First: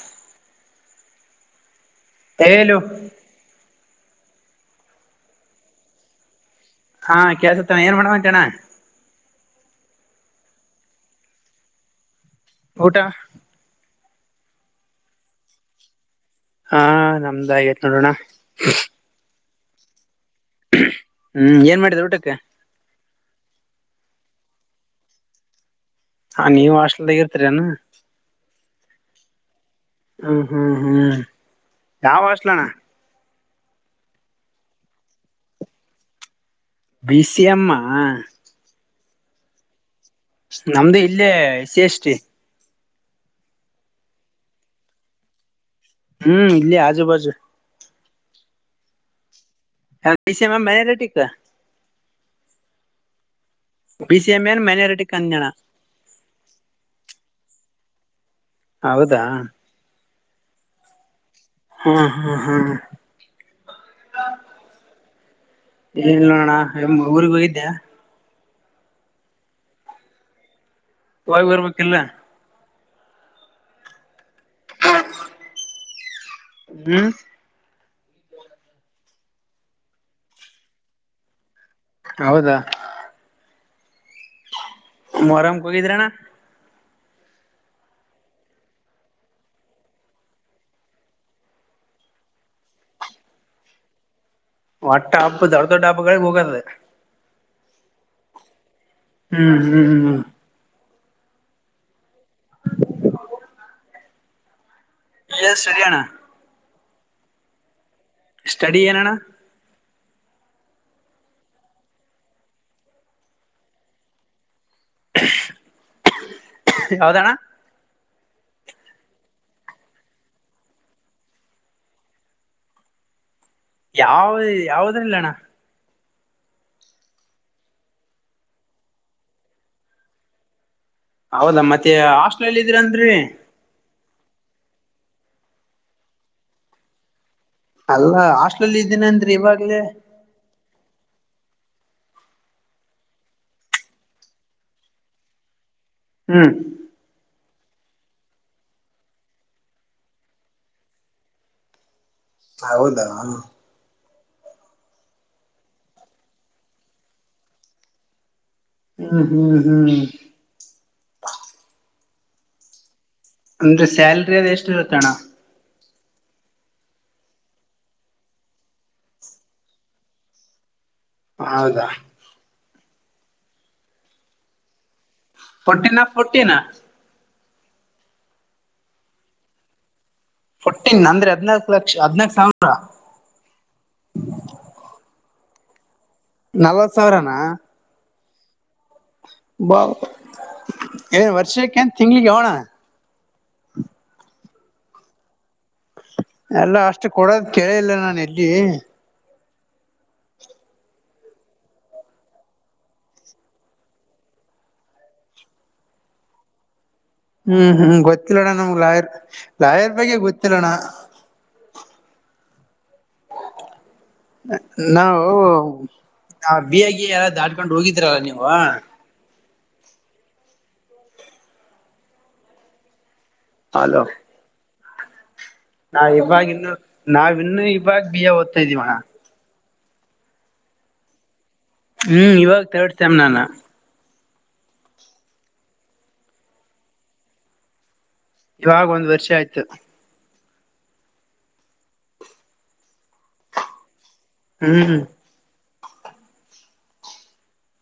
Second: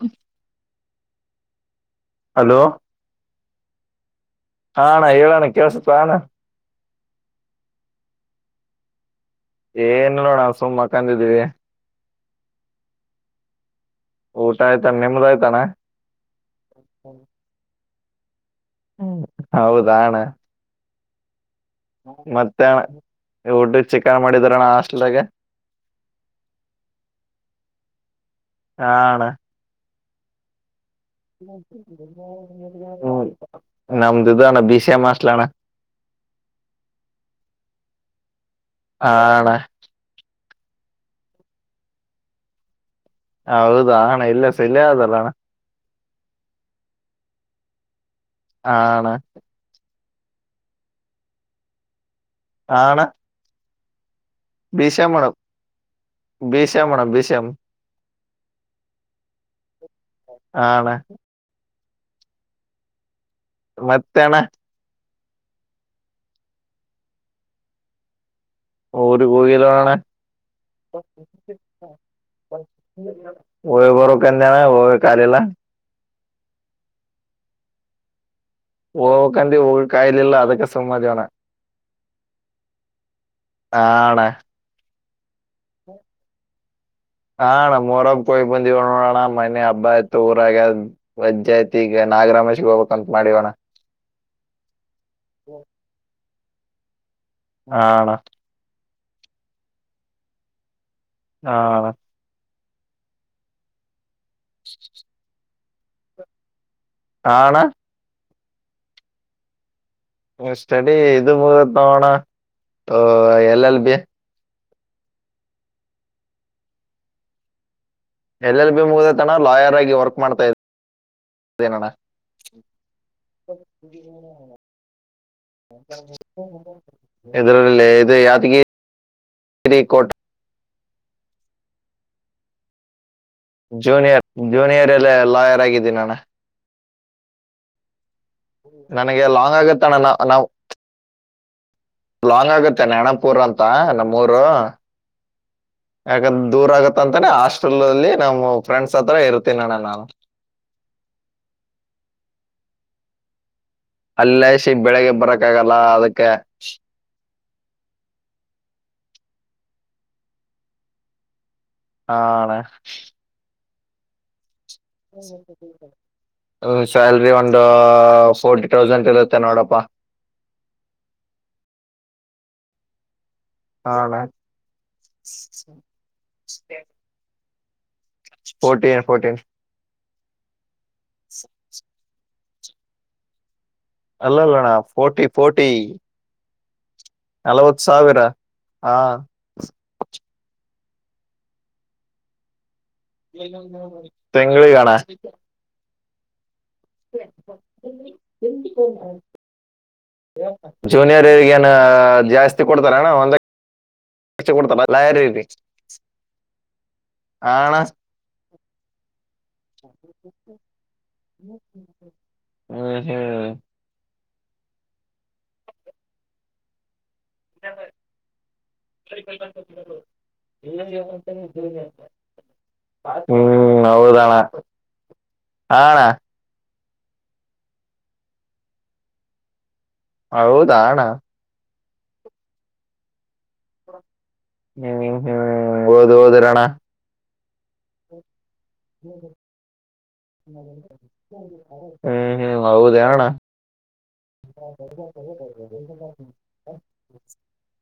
ಹ [unintelligible] ಹಲೋ ಹೇಳು ಹಾಣ ಹೇಳೋಣ ಕೇಳಸತ್ತುಣ ಹಾ ಕೇಸತ್ತಾನ ಏನ್ ಮಾಡ ಅಂತಣ್ಣ ಏನ್ ನೋಡ ಸುಮ್ಮ್ ಮಂಕದ್ದೀವಿ ಊಟ ಊಟ ಆಯ್ತಣ ನಿಮ್ದ್ ಆಯ್ತಾಣ ಹಾ ನಮ್ದಾಗೇತ್ ನೋಡೋಣ ಹ್ಮ್ ಹೌದಣ ಹ್ಮ್ ಏನ್ ಮಾಡ್ ಮತ್ತೆ [unintelligible] ಚಿಕನ್ ಮಾಡಿದ್ರಣ ಹಾಸ್ಟಲ್ದಾಗ ಹಾ ನೀವು ಹಸ್ಟೆಲ್ದಾಗ ಇರ್ತರಿ ಏನು ಹಾ ಅಣ ಹ ಹಾ ಹ್ಮ ನಮ್ದ [unintelligible] ಇದಣ ಬಿಸ ಎ ಮಾಸ್ಲ್ಣ [unintelligible] ಬಿ ಸಿ ಎಮ್ ಅ ಹ ಅಣ ನಮ್ದು ಇಲ್ಲೇ ಸಿ ಎಸ್ ಟಿ ಹ ಹೌದಾ ಹಣ ಇಲ್ಲ ಸ [unintelligible] ಇಲೆ ಆದಲ್ಲ ಹಣ ಹ್ಮ್ ಇಲ್ಲಿ ಆಜು ಬಾಜು ಹಾ ಅಣ [unintelligible] ಇೇ ಮಾಮ ಮ್ಯಾನೆ ರ ಟಿಕ್ಕ ಆ ಅಣ P C M N minority ಅಣ್ಣ ಕಲ್ಯಾಣ ಬಿ ಸೇಮ್ ಮಾಡಣ ಬಿ ಸಿ ಎಮ್ ಹೌದಾ ಆ ಅಣ ಹ್ಮ್ ಹಾ ಹಾ ಮತ್ತೇಣ್ಣ [unintelligible] ಏ ನೋಣ ಎ ಊಗ್ ಹೋಗಿದ್ದ್ಯಾ [unintelligible] ರು ಗಿ ಕಲೋಣ ಹೋಗ್ ಬರ್ಬೇಕಿಲ್ಲ [unintelligible] [unintelligible] ಒಓಳ್ಳ ಬರೋಕನ್ನನ ಒಓಳ್ಳ ಕಲ್ಲ ಹ್ಮ್ [unintelligible] ಹಓಕಾಿ ಕಾಯಲಲ್ಲ ಅದಕ್ಕೆ ಸುಮ್ಮತೋಣ ಹೌದಾ ಆ ಅಣ ಮರಮ್ ಕೋಗಿದ್ರಣ್ಣ [unintelligible] ಹಾಣ್ ಮರಬ್ ಕೊಯ್ ಬಂದವ ನೋಡೋಣ ಮನೆ ಹಬ್ಬ ಆಯತು ಊರಾಗ್ಯ [unintelligible] ವಜ್ಾಯಿತಿಗ ನಾಗರಮೇಶಿಗೆ ಹೋಗ್ಬೇಕಂತ ಮಾಡಿವೋಣ ಒಟ್ಟ ಹಬ್ಬ ದೊಡ್ ದೊಡ್ ಹಬ್ಬಗಳಿಗೆ ಹೋಗದೆ ಆ ಅಣಾ ಹ್ಮ್ ಹ್ಮ್ ಹಾ ಹ್ಮ [inaudible] ಎ ಸರಿಯಣ್ ಆಣ ಸ್ಟಡಿ ಏನಣ್ಣ ಸ್ಟಡಿ ಇದು ಮುಗತ್ ನೋಣತೊ ಎಲ್ ಎಲ್ ಬಿ ಯಾವ್ದಣ ಎಲ್ ಎಲ್ ಬಿ ಮುಗ್ದತಣ ಲಾಯರ್ ಆಗಿ ವರ್ಕ್ ಮಾಡ್ತಾ ಇದೇನಣ್ಣ. ಯಾವ ಯಾವದ್ರಲ್ಲ ಅಣ್ಣ [inaudible] ಇದರಲ್ಲ ಇದ ಯಾದಗಿ ಕೋಟ ಹೌದಾ ಮತ್ತೆ ಹಾಸ್ಟೆಲಲ್ಲಿ ಇದೀರ ಅನ್ರಿ ಜೂನಿಯರ್ ಜೂನಿಯರ್ ಎಲ್ಲ ಲಾಯರ್ ಆಗಿದ್ದೀನನಾ ಅಲ್ಲ ಅಷ್ ನನಗೆ ಲಾಂಗ್ ಆಗತ್ತ ಅಣ್ಣ ನಾ ನಾವ್ ಲಾಂಗ್ ಆಗುತ್ತ ನಣಪುರ್ ಅಂತ ನಮ್ಮೂರು ಯಾಕಂದ ಹ್ಮ್ ದೂರ ಆಗತ್ತಂತಾನ ಹಾಸ್ಟೆಲ್ ಅಲ್ಲಿ ನಮ್ಮ ಫ್ರೆಂಡ್ಸ್ ಹತ್ರ ಇರ್ತೀನಣ್ಣ ನಾನು ಹೌದ. ಅಲ್ಲೇಸಿ ಬೆಳಿಗ್ಗೆ ಬರಕ್ಕ ಆಗಲ್ಲ ಅದಕ್ಕೆ ಹ್ಮ ಹ್ಮ ಹ್ಮ ಹಾನಾ ಅಂದ್ರೆ ಸ್ಯಾಲ್ರಿ ಅದು ಎಷ್ಟ ಇರುತ್ತ ಅಣ್ಣ. ಸ್ಯಾಲ್ರಿ ಒಂದ ಫೋರ್ಟಿ ಥೌಸಂಡ್ ಇರುತ್ತೆ ನೋಡಪ್ಪಾ. ಹೌದಾ. ಹಾನಾ ಪಟ್ಟಿನ ಪಟ್ಟಿನ ಫೋರ್ಟೀನ್ ಫೋರ್ಟೀನ್ ಫೋರ್ಟನ್ ಅಂದ್ರೆ ಹದ್ನಾಕ ಲಕ್ಷ ಹದನಾಕ್ ಸಾವಿರ ಅಲ್ಲ ಅಲ್ಲಣ್ಣ ಫೋರ್ಟಿ ಫೋರ್ಟಿ ನಲ್ವತ ಸಾವರನಾ ನಲವತ್ತು ಸಾವಿರ ಹಾ ಬಾ ಏನ್ ವರ್ಷಕ್ಕೆ ಏನ್ ತಿಂಗ್ಳಿಗೆ ಅನಾ ತಿಂಗಳಿಗನಾ ಎಲ್ಲ ಅಷ್ಟ ಕೊಡೋದ ಕೇಳೆಇಲ್ಲ ನಾನ ಎಲ್ಲಿ ಜೂನಿಯರ್ಗ ಏನ್ ಜಾಸ್ತಿ ಕೊಡ್ತಾರಣ್ಣ ಒಂದ ರ್ಚ ಕೊಡ್ತರ ಲಾಯರ್ ರೀ ಹ್ಮ ಹ್ಮ ಗೊತ್ತಿಲ್ಲಣ್ಣ ನಮ್ಗ ಲಾಯರ್ ಲಾಯರ್ ಬಗ್ಗೆ ಗೊತ್ತಿಲ್ಲಣ. [inaudible] ಹ್ಮ ಹ್ಮ ನಾವು ಆ ಬಿಯಾಗಿ ಎಲ್ಲ ದಾಡ್ಕೊಂಡ ಹೋಗಿದ್ರಲ್ಲ ನೀವು [unintelligible] ಹ್ಮ ಹೌದನ ನಾ ಇವಾಗ ಇನ್ನು ನಾವ ಇನ್ನು ಇವಾಗ ಬಿಯ ಓದ್ತಾ ಇದೀವಣ. ಹೌದಣ ಹ್ಮ ಇವಾಗ ತರ್ಡ್ ಸೇಮ್ ನಾನ ಹ್ಮ ಹ್ಮ ಓದ ಓದರಣ್ಣ ಇವಾಗ ಒಂದ್ ವರ್ಷ ಆಯ್ತ. ಹು ಹು ಹೌದ ಹೇಳ ಅಣ್ಣಾ? [inaudible] [unintelligible] [unintelligible]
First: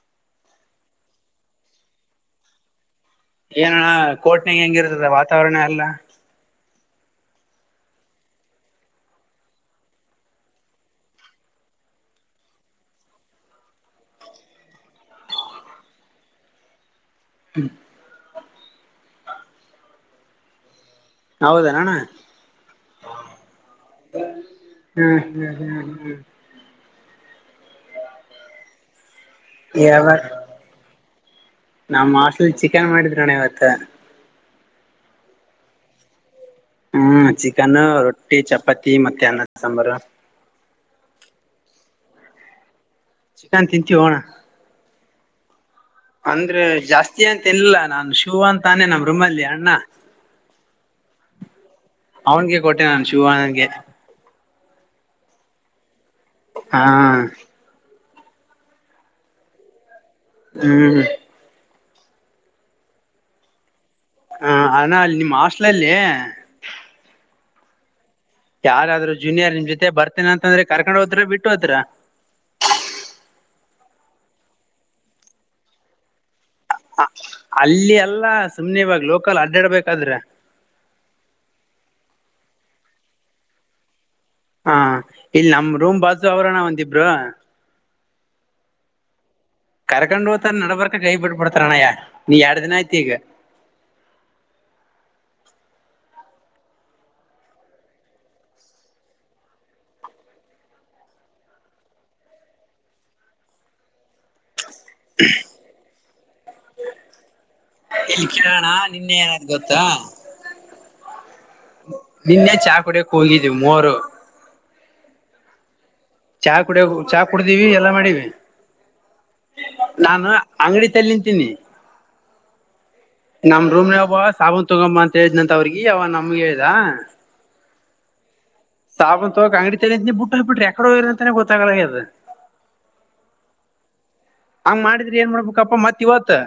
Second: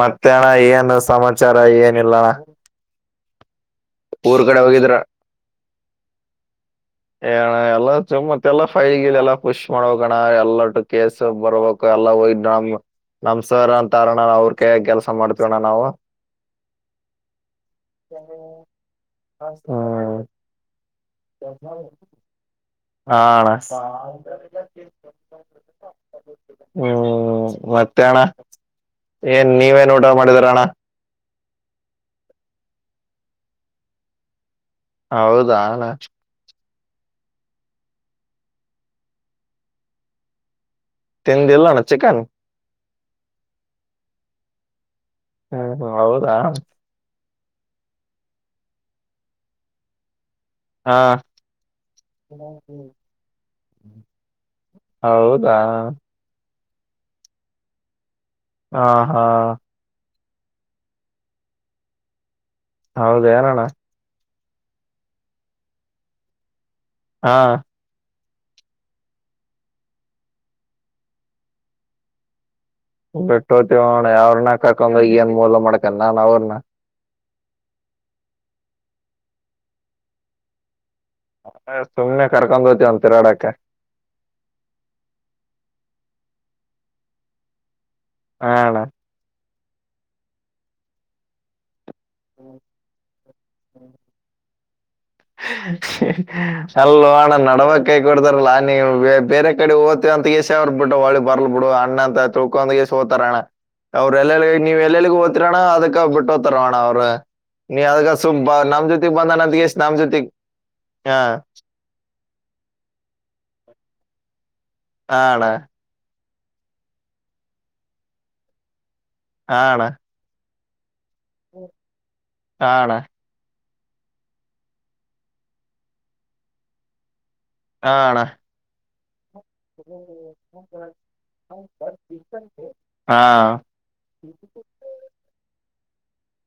ಮತ್ತ್ಯಾಣ ಏನು ಸಮಾಚಾರ ಏನ್ ಇಲ್ಲಾ ಅಣ್ಣಾ. [unintelligible] ಏನಣ್ಣ ಕೋರ್ಟ್ ನ್ಯಾಗ್ ಹೋಗಿದ್ರ ಹೆಂಗಿರ್ತದ ವಾತಾವರಣ ಎಲ್ಲಾ? [unintelligible] ಏಣ ಎಲ್ಲಾ ಸುಮ್ಮ ಪೇಲಸ ಫೈಲ್ ಗಿಲ್ ಎಲ್ಲಾ ಪುಷ್ ಮಾಡ ಬೇಕ ಅಣ್ಣ ಎಲ್ಲಟ್ಟು ಕೇಸ್ ಬರ್ಬಕ. [unintelligible] ಎಲ್ಲ ಹೋಯ ಡಮ್ ನಮ್ಮ ಸರ್ ಅಂತಾರ ಅಣ್ಣಾ ಅವ್ರ ಕೈಯಾಗ ಕೆಲಸ ಮಾಡ್ತವೆ ಅಣ್ಣಾ ನಾವು. [unintelligible] [unintelligible] [inaudible] ಹ ಹ [inaudible] [unintelligible] ಹೌದ ಏನ್ ಅಣ್ಣಾ? [unintelligible] ಹಾ ಅಣ್ಣಾ. [inaudible] ಹ್ಮ್ ಹ್ಮ್ ಹ್ಮ್ ಹ್ಮ್ [unintelligible] ಹೂ ಮತ್ತೆ ಅಣ್ಣಾ ಏನ್ ನೀವೇನ್ ಊಟ ಮಾಡಿದರ ಅಣ್ಣಾ. [unintelligible] ನಮ್ಮ ಹಾಸ್ಟಲಲ್ಲಿ ಚಿಕನ್ ಮಾಡಿದರ ಅಣ್ಣಾ ಇವತ್ತ. [unintelligible] ಹೌದಾ ಅಣ್ಣಾ. [unintelligible] ಹೂ ಚಿಕನ್ ರೊಟ್ಟಿ ಚಪಾತಿ ಮತ್ತೆ ಅನ್ನ ಸಾಂಬಾರು. [unintelligible] ತಿಂ ಇಲ್ಲ ಅಣ್ಣಾ ಚಿಕನ್. [unintelligible] ಚಿಕನ್ ತಿಂತೀವೂ ಅಣ್ಣಾ. [unintelligible] ಹೂ ಹೌ [unintelligible] ಅಂದ್ರೆ ಜಾಸ್ತಿ ಅಂತ ಇಲ್ಲ ಅಣ್ಣಾ ಶಿವ್ ಅಂತಾನೆ ನಮ್ಮ ರೂಮಲ್ಲಿ ಅಣ್ಣಾ. ಹಾ [unintelligible] ಅವನಗೆ ಕೊಟ್ಟೆ ನಾನ ಶಿವಾ ಆಗಿ. [unintelligible] ಹೌದಾ? [unintelligible] ಹಾ [unintelligible] ಹಾ ಹ. [unintelligible] ಹೂ ಹು. [unintelligible] ಅರಾಮ ಅದಿ ಏನ್ ಅಣ್ಣಾ? [unintelligible] ಅ ಅಣ್ಣಾ ಅಲ್ಲಿ ನಿಮ್ಮ ಹಾಸ್ಟೆಲಲ್ಲಿ. [unintelligible] ಹಾ. [unintelligible] ಯಾರಾದರೂ ಜೂನಿಯರ್ ನಿಮ್ಮ ಜೊತೆ ಬರ್ತೀನಿ ಅಂತಂದ್ರೆ ಕರ್ಕೊಂಡು ಹೋಗ್ತಿರೋ ಬಿಟ್ಟು ಹೋಗ್ತಿರಾ? [unintelligible] ಬಿಟ್ಟು ಹೋಗ್ತೀವೋ ಅಣ್ಣಾ ಯವರನ ಕರ್ಕೊಂಡು ಹೋಗಿ ಏನ್ ಮೂಲ ಮಾಡಕಲ್ಲ ನಾನ್ ಅವ್ರನ. [unintelligible] ಆ ಅಲ್ಲಿ ಅಲ್ಲ ಸುಮ್ನೆ ಇವಾಗ ಲೋಕಲ್ ಅಡ್ಡಾಡಬೇಕಾದ್ರೆ. [unintelligible] ಹ ಸುಮ್ನೆ ಕರ್ಕೊಂಡ್ ಹೋಗತಿವ ಅಂತ ತಿರಗಾಡಕ್ಕ. [unintelligible] ಹಾ ಇಲ್ಲಿ ನಮ್ಮ ರೂಮ್ ಬಾಜು ಅವರ ಅಣ್ಣಾ ಒಂದ ಇಬ್ಬರ. [unintelligible] ಹಾ ಅಣ್ಣಾ. [unintelligible] ಕರ್ಕೊಂಡ್ ಹೋತಾನಾ ನಡಬರಕ್ಕ ಕೈ ಬಿಟ್ಟಬಡ್ತಾರ ಅಣ್ಣಯ್ಯ ನೀ ಎರಡ್ ದಿನ ಆಯ್ತ ಈಗ. [unintelligible] [unintelligible] ಅಲ್ಲೊ ಅಣ್ಣಾ ನಡಬರಕ ಕೈ ಕೊಡತಾರಲ್ಲ ನೀವ್ ಬೇ ಬೇರೆ ಕಡೆ ಹೋದ್ [unintelligible] ಅಂತಗೆಸೇರ್ ಬಿಟ್ಟು ಹೊಳಿ ಬರ್ಲ್ ಬಿಡು ಅಣ್ಣ ಅಂತ ತಿಳ್ಕೊಗೆಸ ಹೋತಾರಣ್ಣ. [unintelligible] ಅವರ ಎಲ್ಲೆಲ್ಲಿಗೆ ನೀವ್ ಎಲ್ಲೆಲ್ಲಿಗೂ ಹೋಗತಿರೋ ಅಣ್ಣಾ ಅದಕ್ಕ ಬಿಟ್ಟ ಹೋಗತಾರವಣ್ಣ ಅವರ. [unintelligible] ನೀ ಅದಕ್ಕ ಇಲ್ಲಿ ಸುಬ್ಬ ಕೇಳೋಣ ನಮ್ಮ ಜೊತೆಗ್ ನಿನ್ನೆ ಬಂದ ಏನಾಯ್ತು ಅಂತಗ್ಯಾಸ್ ಗೊತ್ತಾ ನಮ್ಮ ಜೊತೆಗ್ ಹಾ [unintelligible] ನಿನ್ನೆ ಚಾ ಕುಡಿಯಕ್ ಹೋಗಿದ್ದವಿ ಮೂವರು. [unintelligible] ಹಾ ಅಣ್ಣಾ. [unintelligible] ಚಾ ಕುಡಿಯೋಕ ಚಾ ಕುಡಿದಿವಿ ಎಲ್ಲಾ ಮಾಡಿವಿ. [unintelligible] ಹಾ ಅಣ್ಣಾ. [unintelligible] ನಾನ್ ಅಂಗಡಿತಲ್ಲಿ ನಿಂತೀನಿ. ಹಾ ಅಣ್ಣ [unintelligible] ನಮ್ಮ ರೂಮ್ ನ್ಯಾಗ ಒಬ್ಬ ಸಾಬೂನ್ ತುಗೊಂದ ಬಾ ಅಂತ ಹೇಳಿದನಂತ ಅವ್ರಿಗೆ ಅವ ನಮಗೆ ಹೇಳದಾ. [unintelligible] ಹಾ ಅಣ್ಣ ಸಾಬೂನ್ ತೋಣಕ್ಕೆ ಅಂಗಡಿ ತೆಗಿತಿನಿ ಬಿಟ್ಟ ಹೊಗ್ ಬಿಟ್ರಿ ಯಾಕಡೆ ಹೋಗರಿ ಅಂತಾನೇ ಗೊತ್ತಾಗಲದ. ಹಾ ಹಂಗ ಮಾಡಿದ್ರಿ ಏನ್ ಮಾಡ್ಬೇಕಪ್ಪ ಮತ್ತ ಇವತ್ತು.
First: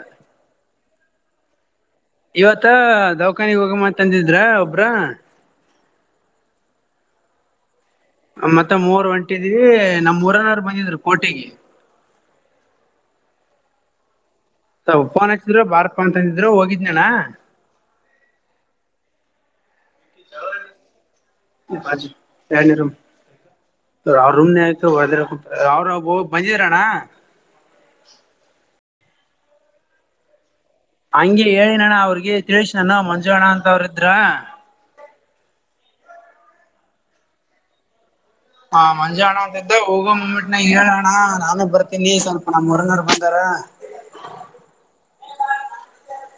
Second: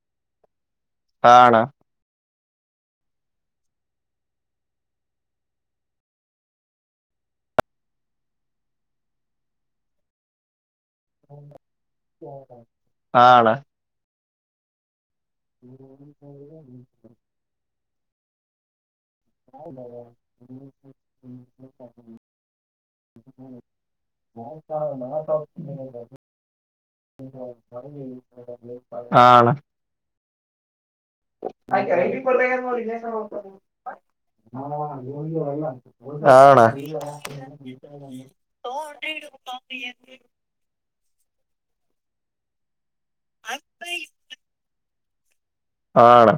ಹಾ ಅಣ್ಣ. ಇವತ್ತ ದೌಖಾನಿಗ್ ಹೋಗಮಾ ಅಂದಿದ್ರು ಒಬ್ರು. ಮತ್ತೆ ಮೂರ್ ಒಂಟಿದ್ವಿ ನಮ್ ಊರನರು ಬಂದಿದ್ರು. ಕೋಟಿಗೆ ಹಾ ಅಣ್ಣ ಫೋನ್ ಹಾಚ್ಚಿದ್ರು ಬಾರಪ್ಪ ಅಂತ ಅಂದಿದ್ರರು ಹೋಗಿದ್ನಣ್ಣ. [inaudible] ಅವ್ರೂಮ್ [unintelligible] ಅವ್ರವು ಬಂದಿದ್ರಣ್ಣ. ಹಾ ಅಣ್ಣ ಹಂಗೆ ಹೇಳಿನಣ್ಣ ಅವ್ರಿಗೆ ತಿಳಿಸ್ನಣ್ಣ ಮಂಜು ಅಣ್ಣ ಅಂತ ಅವ್ರಿದ್ರ. ಹಾ ಅಣ್ಣ ಹಾ ಮಂಜ ಅಣ್ಣ ಅಂತಿದ್ದ ಹೋಗ ಮುಮೆಂಟ್ನ ಹೇಳೋಣ ನಾನೇ ಬರ್ತೀನಿ ಸ್ವಲ್ಪ ನಮ್ಮ್. [inaudible] ಹಾ ಆಣ್ಣ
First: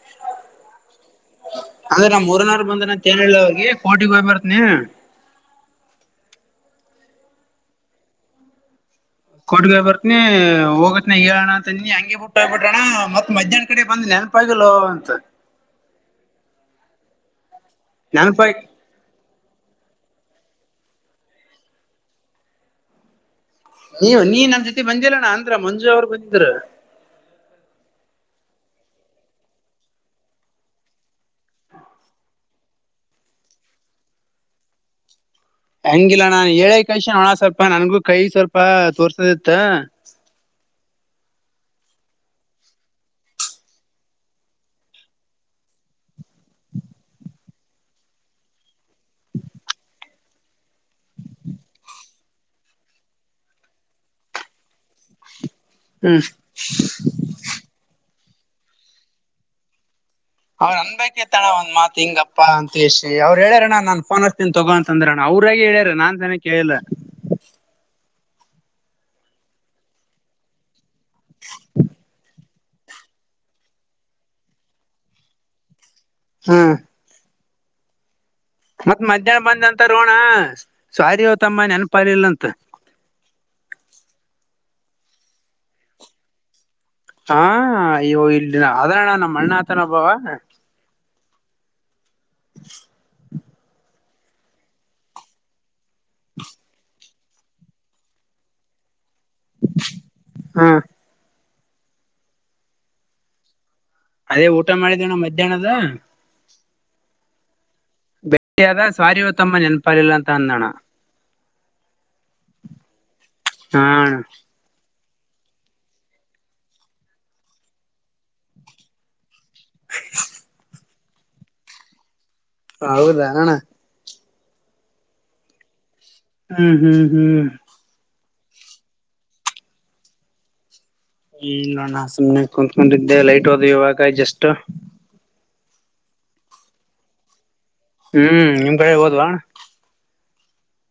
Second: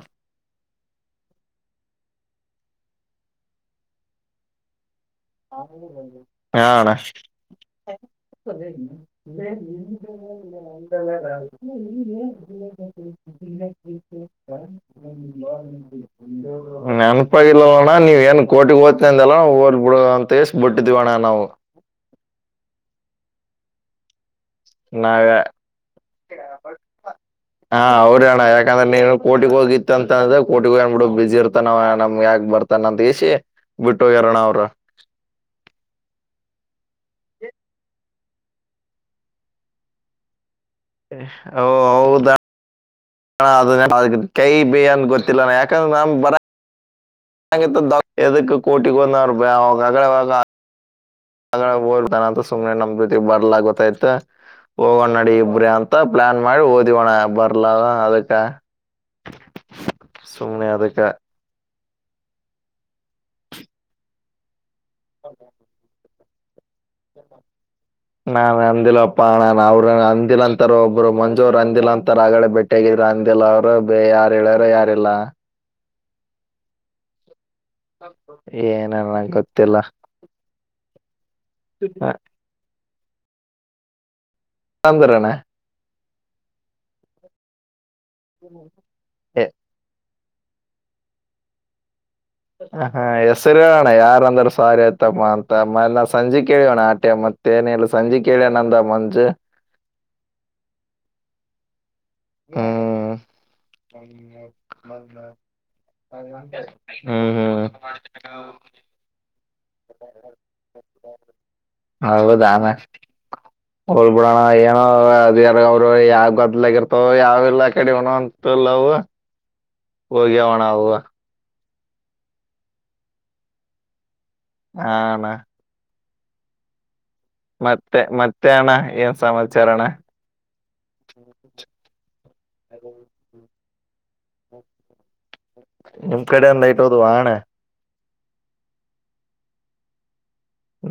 ಅದೇನಾ ಊರ್ನಾರ ಬಂದ್ರರ ಅಂತ ಹೇಳಿಲ್ಲ ಅವ್ರಿಗೆ ಕೋಟಿಗ್ ಹೋಗಿ ಬರ್ತ್ನಿ ಹಾ ಅಣ್ಣ ಕೊಟಿಗ್ ಬರ್ತನಿ ಹೋಗತ್ನ ಹೇಳಣ ತಂದನಿ ಹಂಗೆ ಬಿುಟ್ಟೋಗ್ಬ ಬಿಟ್ರಣ ಮತ್ ಮಧ್ಯಾಹ್ನದ್ ಕಡೆ ಬಂದಿಲ್ಲ ಯಾರು. ಬಂದಿಲ್ಲೊ ಅಂತ. ನೆನಪಾಗಿಲ್ಲೊಣ ನೀವ ಏನ್ ನೆನಪಾಗಿ ಕೋಟಿಗ್ ಹೊಗ್ತಿ ಅಂದಲ್ಲ ಹೊಗ್ಲಿ ಬಿಡು. ತೇಗಿಸ್ ಬಿಟ್ಟಿದೀವಣ್ಣ ನಾವು. ನೀವ ನೀ ನನ್ ಜೊತೆ ನಾವೇ ಬಂದಿಲ್ಲಣ್ಣ ಅಂದ್ರ ಮಂಜು ಅವರು ಬಂದಿದ್ರು ಹಾ ಅವ್ರ ಅಣ್ಣ ಯಾಕಂದ್ರ ನೀನು ಕೋಟಿಗ್ ಹೋಗಿತ್ತ ಅಂದ್ರ ಕೋಟಿ ಹೋಗ್ಯಾನ ಬಿಡು ಬಿಜಿ ಇರ್ತಾನವ ನಮಗೆ ಯಾಕೆ ಬರುತ್ತೆತ್ತಾನೆ. ತನ್ನ ದಸಿ ಬಿಟ್ಟು ಹೋಗ್ಯಾರ ಅಣ್ಣ ಅವರು. ಹಂಗಿಲ್ಲಾ ನಾನ್ ಹೇಳಿ ಕಳಿಸಿ ಅಣ್ಣ ನಂದು ಸ್ವಲ್ಪ ಕೈ ತೋರ್ಸೋದಿತ್ತು ಓ ಹೌದಾ ಹ ಅದ ಅ ಕೈ ಬಿೇ ಅಂದ ಗೊತ್ತಿಲ್ಲ ಯಾಕಂದ್ರೆ ನಮ್ ಬರ. [unintelligible] ಯದಕ್ಕ ಕೋರ್ಟ್ಗೆ [unintelligible] ಆ ಹೋಗ್ತಾನಂತ ಸುಮನೆ ನಮ್ ಜೊತೆಗೆ ಬರ್ಲಾಗತ್ತತ್ ಹೋಗೋಣ್ ನಡಿ ಇಬ್ರ ಅಂತ. ಮತ್ತ ಹ್ಮ್ ಪ್ಲಾನ್ ಮಾಡಿ ಹೊದಿವೋಣ ಬರ್ಲ ಅದಕ್ಕೆ. ಅವ್ ಅನ್ ಬೈಕೇತಳ ಒಂದ್ ಮಾತ್ ಹಿಂಗಪ್ಪ ಅಂತ ಎಸಿ ಅವರು ಹೇಳ್ಯಾರಣ್ಣ ನನ್ ಫೋನ್ ಹಚ್ಚೋತೀನಿ ತಗೋಂತ. ತೊಂದ್ರಣ ಅವ್ರಾಗಿ ಹೇಳ್ಯಾರ ನಾನ್ ಅಂತ ಕೇಳಿದೆ. ನಾನ್ ಅಂದಿಲ್ಲಪ್ಪಾ ಅವ್ರ ಅಂದಿಲ್ಲ ಅಂತರ ಒಬ್ರು ಮಂಜ ಅವರ ಅಂದಿಲ್ಲ ಅಂತರ ಆಗಡೆ ಬಿಟ್ಟ. ತೆಗಿದ್ರ ಅಂದಿಲ್ಲ ಅವರುಯಾರ ಹೇಳ್ಯಾರ ಯಾರೆಲ್ಲ. ಹ್ಮ್ [inaudible] ಮತ್ ಮಧ್ಯಾಹ್ನ ಬಂದ ಗೊತ್ತಿಲ್ಲ ಅಂತರೋಣ ಸೊರ್ರಿಯೋ ತಮ್ಮ ಅ, ನೆನಪಿಲ್ಲ ಅಂತ. ಅಂದ್ರೆನ. ಹಾ ಇವು ಇಲ್ಲಿ ಅದೇ ಅಣ್ಣ ಎ- ನಮ್ಮಣ್ಣ ಅದೇನೋ ಒಬ್ಬವ. ಹಾ ಹೆಸರು ಹೇಳಣ್ಣ ಯಾರ ಅಂದ್ರ ಸೋರಿ ತಮ್ಮ ಅಂತ ಬಾ ಅಂತ ಮೇಲೆನಾ ಸಂಜೆ ಆಟೆ ಮತ್ತ. ತನೇಲ್ಲ ಸಂಜಿ ಕೇಳಿಯಾಣನ ಅಂದ ಮಂಜು. ಹ್ಮ್ ಹ್ಮ್ ಅದೇ ಊಟ ಮಾಡಿನೀ ನೋಡು ಮಧ್ಯಾಹ್ನದು. ಹ್ಮ್ ಹ್ಮ್ ಅದ ಸಾರಿ ಇವೋ ತಮ್ಮ ನೆನಪಾಗಲಿಲ್ಲ ಅಂತ ಅಂದಣ. ಹೌದಾ ನಾನು ಹಾ ಹೋಗಲೇ ಅಣ್ಣ ಬಿಡನ ಏನಾದ್ರೂ ಅದ ಅವ ಅವರು ಯಾವ್ ಗದ್ದಲಾಗಿರ್ತವ ಯಾವೆಲ್ಲ ಕಡೆವಣ ಅಂತಲ್ಲವು. ಹೋಗಿವಣ್ಣ ಅವು ಹ ಹೌದಾ ಅಣ್ಣ ಹಾ ಅಣ ಹ್ಮ್ ಹ್ಮ್ ಹ್ಮ್ ಮತ್ತೆ ಮತ್ತೆಣ್ಣ ಏನ್ ಸಮಾಮಾಚಾರ ಅಣ್ಣ ಇಲ್ಲ ಅಣ್ಣ ಸುಮ್ಮನೆ ಕೂತ್ಕೊಂಡಿದ್ದೆ ಲೈಟ್ ಹೋದ ಇವಾಗ ಜಸ್ಟ್ ನಿಮ್ ಕಡೆ ಐಟ್ ಹೋದವ ಅಣ್ಣ ಹ್ಮ್ ನಿಮ್ ಕಡೆ ಹೊದವ.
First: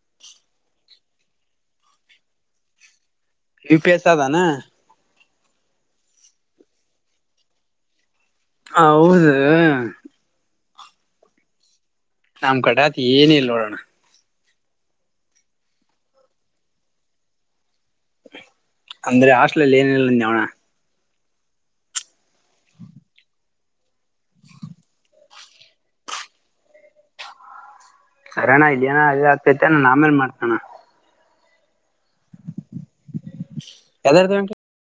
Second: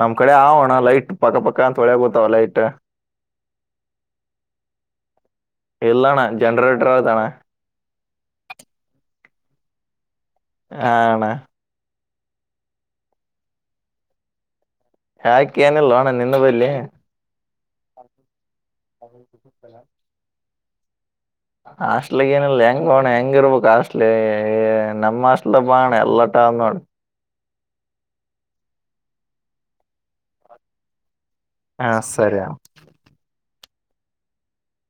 ನಮ್ ಕಡೆ ಅವನ ಲೈಟ್ ಪಕ್ಕ ಪಕ್ಕ ಅಂತ ಒಳೆಕಾತ್ತಾವ ಲೈಟ್ ಯು ಪಿ ಎಸ್ ಅದಾನ. ಇಲ್ಲಣ್ಣ ಜನರೇಟರ್ ಐದಣ್ಣ. ಹೌದೇ ಆ ಅಣ್ಣ ನಮ್ ಕಡೆ ಅದ್ ಏನಿಲ್ಲ ನೋಡೋಣ. ಯಾಕೆ ಏನಿಲ್ವಾ ನಿನ್ನವ್ ಇಲ್ಲಿ. ಅಂದ್ರೆ ಹಾಸ್ಟೆಲಲ್ಲಿ ಏನು ಇಲ್ಲ ಅಂತ ನೋಡಣ್ಣ ಹಾಸ್ಟ್ಲಿಗ್ ಏನಿಲ್ಲ ಹೆಂಗ ಹೋಣ ಹೆಂಗ ಇರ್ಬೇಕು ಹಾಸ್ಟ್ಲಿ ನಮ್ಮ ಹಾಸ್ಟ್ ಎಲ್ಲ ಬಾಣ ಎಲ್ಲ ತಾವು ನೋಡು ಸರಿಯಣ್ಣ ಇದೇನು ಇದು ಆಗತೈತಿ ನಾನು ಆಮೇಲೆ ಮಾಡ್ತಾನೆ ಅಣ್ಣ. ಹಾ ಸರಿಯ ಎದುರಗಂಟೆ